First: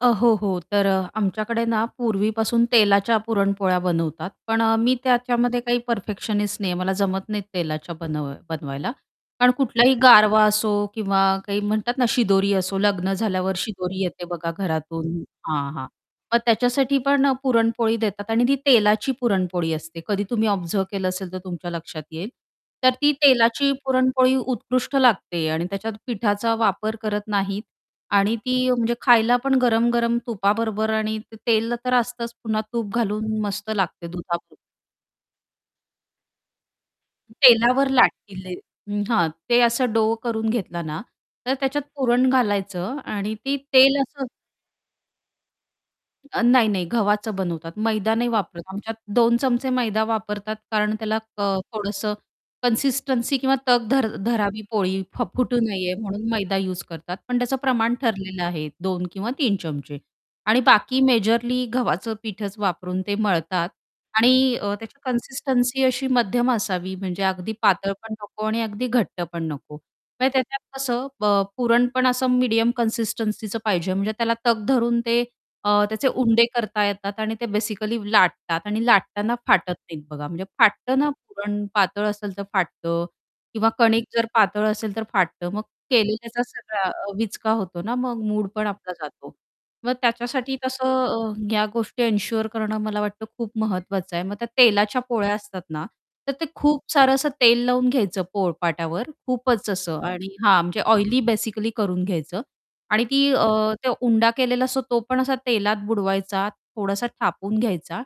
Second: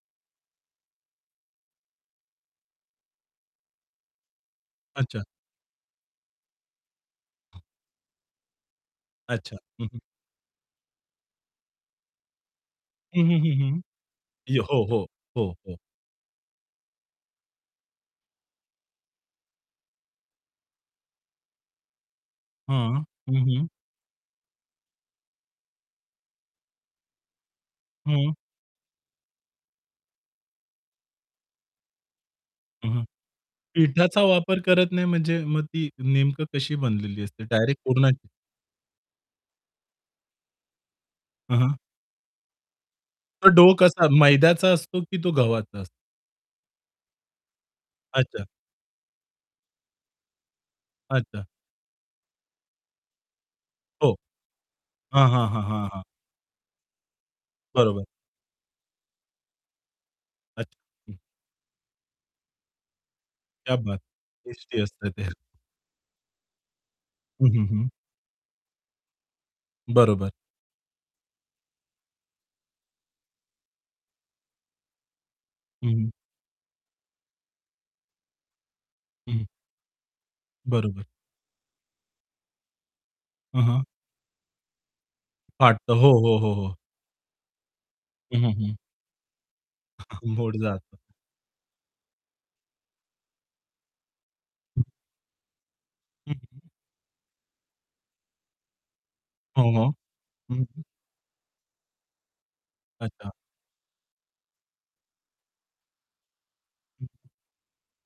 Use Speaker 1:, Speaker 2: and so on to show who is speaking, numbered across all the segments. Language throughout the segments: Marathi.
Speaker 1: अ, हो, हो. तर अ, आमच्याकडे ना पूर्वीपासून तेलाच्या पुरणपोळ्या बनवतात. पण अ, मी
Speaker 2: अच्छा.
Speaker 1: त्याच्यामध्ये काही परफेक्शनिस्ट नाहीये. मला जमत नाहीत तेलाच्या बनव बनवायला. कारण
Speaker 2: अच्छा! हं,
Speaker 1: कुठलाही
Speaker 2: हं.
Speaker 1: गारवा असो किंवा काही म्हणतात ना शिदोरी असो, लग्न
Speaker 2: हं, हं, हं,
Speaker 1: झाल्यावर
Speaker 2: हं.
Speaker 1: शिदोरी येते बघा
Speaker 2: यो हो, हो,
Speaker 1: घरातून
Speaker 2: हो,
Speaker 1: हां.
Speaker 2: हो.
Speaker 1: हां. मग त्याच्यासाठी पण पुरणपोळी देतात आणि ती तेलाची पुरणपोळी असते, कधी तुम्ही ऑब्झर्व्ह केलं असेल तर तुमच्या लक्षात येईल. तर
Speaker 2: हां,
Speaker 1: ती
Speaker 2: हं, हं.
Speaker 1: तेलाची पुरणपोळी उत्कृष्ट लागते आणि त्याच्यात पिठाचा वापर करत नाहीत
Speaker 2: हं.
Speaker 1: आणि ती म्हणजे खायला पण गरम-गरम तुपाबरोबर आणि तेल अ, तर असतंच पुन्हा
Speaker 2: हं,
Speaker 1: तूप
Speaker 2: हं.
Speaker 1: घालून मस्त लागते
Speaker 2: पिठाचा
Speaker 1: दुधाबरोबर.
Speaker 2: वापर करत नाही म्हणजे मग ती नेमकं कशी बनलेली असते? डायरेक्ट
Speaker 1: तेलावर
Speaker 2: पूरणाची?
Speaker 1: लाटतील. हां. ते असं डो करून घेतलं ना, तर
Speaker 2: हं, हं.
Speaker 1: त्याच्यात पुरण घालायचं आणि
Speaker 2: तो
Speaker 1: ती
Speaker 2: डो
Speaker 1: तेल
Speaker 2: कसा
Speaker 1: असं
Speaker 2: मैद्याचा असतो की तो गव्हाचा असतो?
Speaker 1: अ, नाही, नाही. गव्हाचं बनवतात. मैदा नाही
Speaker 2: अच्छा.
Speaker 1: वापरत आमच्यात 2 चमचे मैदा वापरतात कारण त्याला
Speaker 2: अच्छा.
Speaker 1: क थोडंसं कन्सिस्टन्सी किंवा तग धर
Speaker 2: हो.
Speaker 1: धरावी, पोळी फ
Speaker 2: हां, हां,
Speaker 1: फुटू
Speaker 2: हां, हां,
Speaker 1: नये
Speaker 2: हां.
Speaker 1: म्हणून मैदा युस करतात. पण त्याचं प्रमाण
Speaker 2: बरोबर.
Speaker 1: ठरलेलं आहे 2 किंवा 3 चमचे आणि
Speaker 2: अच्छा!
Speaker 1: बाकी
Speaker 2: हं.
Speaker 1: मेजरली गव्हाचं पीठच वापरून ते मळतात
Speaker 2: क्या बात!
Speaker 1: आणि
Speaker 2: टेस्टी
Speaker 1: त्याची अ,
Speaker 2: असतं ते.
Speaker 1: कन्सिस्टन्सी अशी मध्यम असावी म्हणजे
Speaker 2: हं,
Speaker 1: अगदी
Speaker 2: हं, हं.
Speaker 1: पातळ पण नको आणि अगदी घट्ट पण नको.
Speaker 2: बरोबर.
Speaker 1: म्हणजे त्याच्यात कसं ब पुरण पण असं मीडियम कन्सिस्टन्सीचं पाहिजे, म्हणजे त्याला तग धरून ते अ,
Speaker 2: हं,
Speaker 1: त्याचे
Speaker 2: हं.
Speaker 1: उंडे करता येतात आणि ते बेसिकली लाटतात आणि
Speaker 2: हं,
Speaker 1: लाटताना
Speaker 2: हं.
Speaker 1: फाटत नाहीत बघा. म्हणजे फाटतं
Speaker 2: बरोबर.
Speaker 1: ना पुरण पातळ असेल तर फाटतं
Speaker 2: हं,
Speaker 1: किंवा
Speaker 2: हं.
Speaker 1: कणिक जर पातळ असेल तर फाटतं. मग
Speaker 2: फाटतं. हो, हो,
Speaker 1: केलेल्याचा
Speaker 2: हो, हो.
Speaker 1: सगळा विचका होतो ना मग
Speaker 2: हं, हं,
Speaker 1: मूडपण
Speaker 2: हं.
Speaker 1: आपला जातो. मग
Speaker 2: मुड
Speaker 1: त्याच्यासाठी
Speaker 2: जातो.
Speaker 1: तसं अ, ह्या गोष्टी एन्शुअर करणं मला वाटतं खूप महत्त्वाचं आहे. मग त्या तेलाच्या पोळ्या असतात ना, तर
Speaker 2: हं,
Speaker 1: ते
Speaker 2: हं.
Speaker 1: खूप सारं असं तेल लावून घ्यायचं पोळपाटावर
Speaker 2: हां,
Speaker 1: खूपच
Speaker 2: हां.
Speaker 1: असं आणि
Speaker 2: हं,
Speaker 1: हां. म्हणजे
Speaker 2: हं.
Speaker 1: ऑइली बेसिकली करून घ्यायचं आणि ती
Speaker 2: अच्छा!
Speaker 1: अ, ते उंडा केलेला असतो, तो पण असा तेलात बुडवायचा. थोडासा थापून घ्यायचा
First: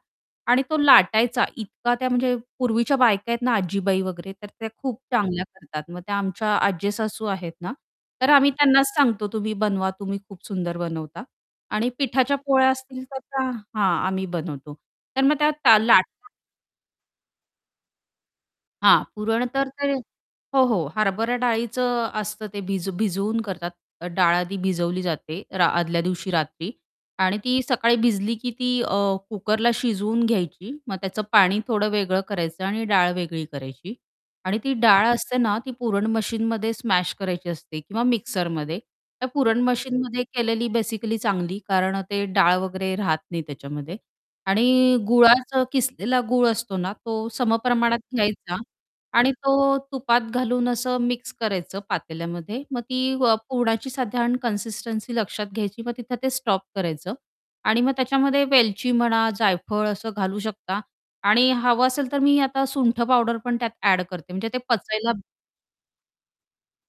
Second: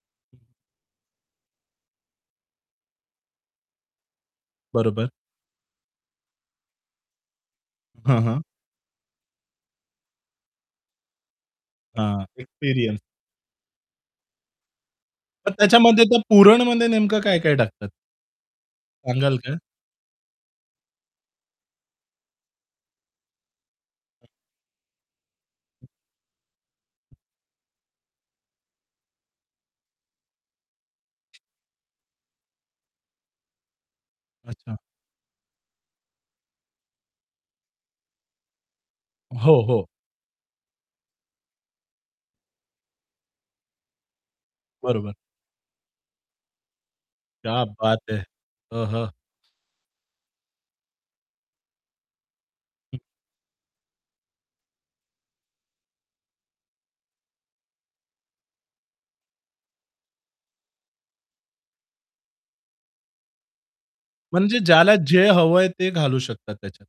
Speaker 1: आणि तो लाटायचा. इतका त्या म्हणजे पूर्वीच्या बायका आहेत ना आजीबाई वगैरे, तर त्या खूप
Speaker 2: बरोबर.
Speaker 1: चांगल्या करतात. मग त्या आमच्या आज्जेसासू आहेत ना,
Speaker 2: हं,
Speaker 1: तर
Speaker 2: हं.
Speaker 1: आम्ही त्यांनाच सांगतो, "तुम्ही बनवा, तुम्ही खूप सुंदर बनवता" आणि
Speaker 2: हां.
Speaker 1: पिठाच्या पोळ्या
Speaker 2: एक्सपिरियन्स.
Speaker 1: असतील तर त्या हां. आम्ही बनवतो. तर मग
Speaker 2: मग
Speaker 1: त्या
Speaker 2: त्याच्यामध्ये
Speaker 1: लाट
Speaker 2: त्या पुरणमध्ये नेमकं काय-काय टाकतात?
Speaker 1: हां.
Speaker 2: सांगाल
Speaker 1: पुरण
Speaker 2: का?
Speaker 1: तर ते हो, हो. हरभऱ्या डाळीचं असतं ते भिज भिजवून करतात. डाळ आधी भिजवली जाते रा आदल्या दिवशी रात्री आणि ती सकाळी भिजली की ती अ, कुकरला शिजवून घ्यायची. मग त्याचं पाणी थोडं वेगळं करायचं आणि डाळ वेगळी करायची आणि ती
Speaker 2: अच्छा.
Speaker 1: डाळ असते ना ती पुरण मशीनमध्ये स्मॅश करायची असते किंवा मिक्सरमध्ये. तर पुरण
Speaker 2: हो, हो.
Speaker 1: मशीनमध्ये केलेली बेसिकली चांगली, कारण ते डाळ वगैरे राहत नाही त्याच्यामध्ये आणि
Speaker 2: बरोबर.
Speaker 1: गुळाचा किसलेला गूळ असतो ना, तो
Speaker 2: क्या
Speaker 1: समप्रमाणात
Speaker 2: बात है!
Speaker 1: घ्यायचा
Speaker 2: हं, हं.
Speaker 1: आणि तो तुपात घालून असं मिक्स करायचं पातेल्यामध्ये. मग ती अ, पुरणाची साधारण कन्सिस्टन्सी लक्षात घ्यायची. मग तिथं ते स्टॉप करायचं आणि मग त्याच्यामध्ये वेलची म्हणा, जायफळ असं घालू शकता आणि हवं असेल तर मी आता सुंठ पावडर पण त्यात ऍड करते म्हणजे ते
Speaker 2: म्हणजे ज्याला
Speaker 1: पचायला
Speaker 2: जे हवंय ते घालू शकता त्याच्यात.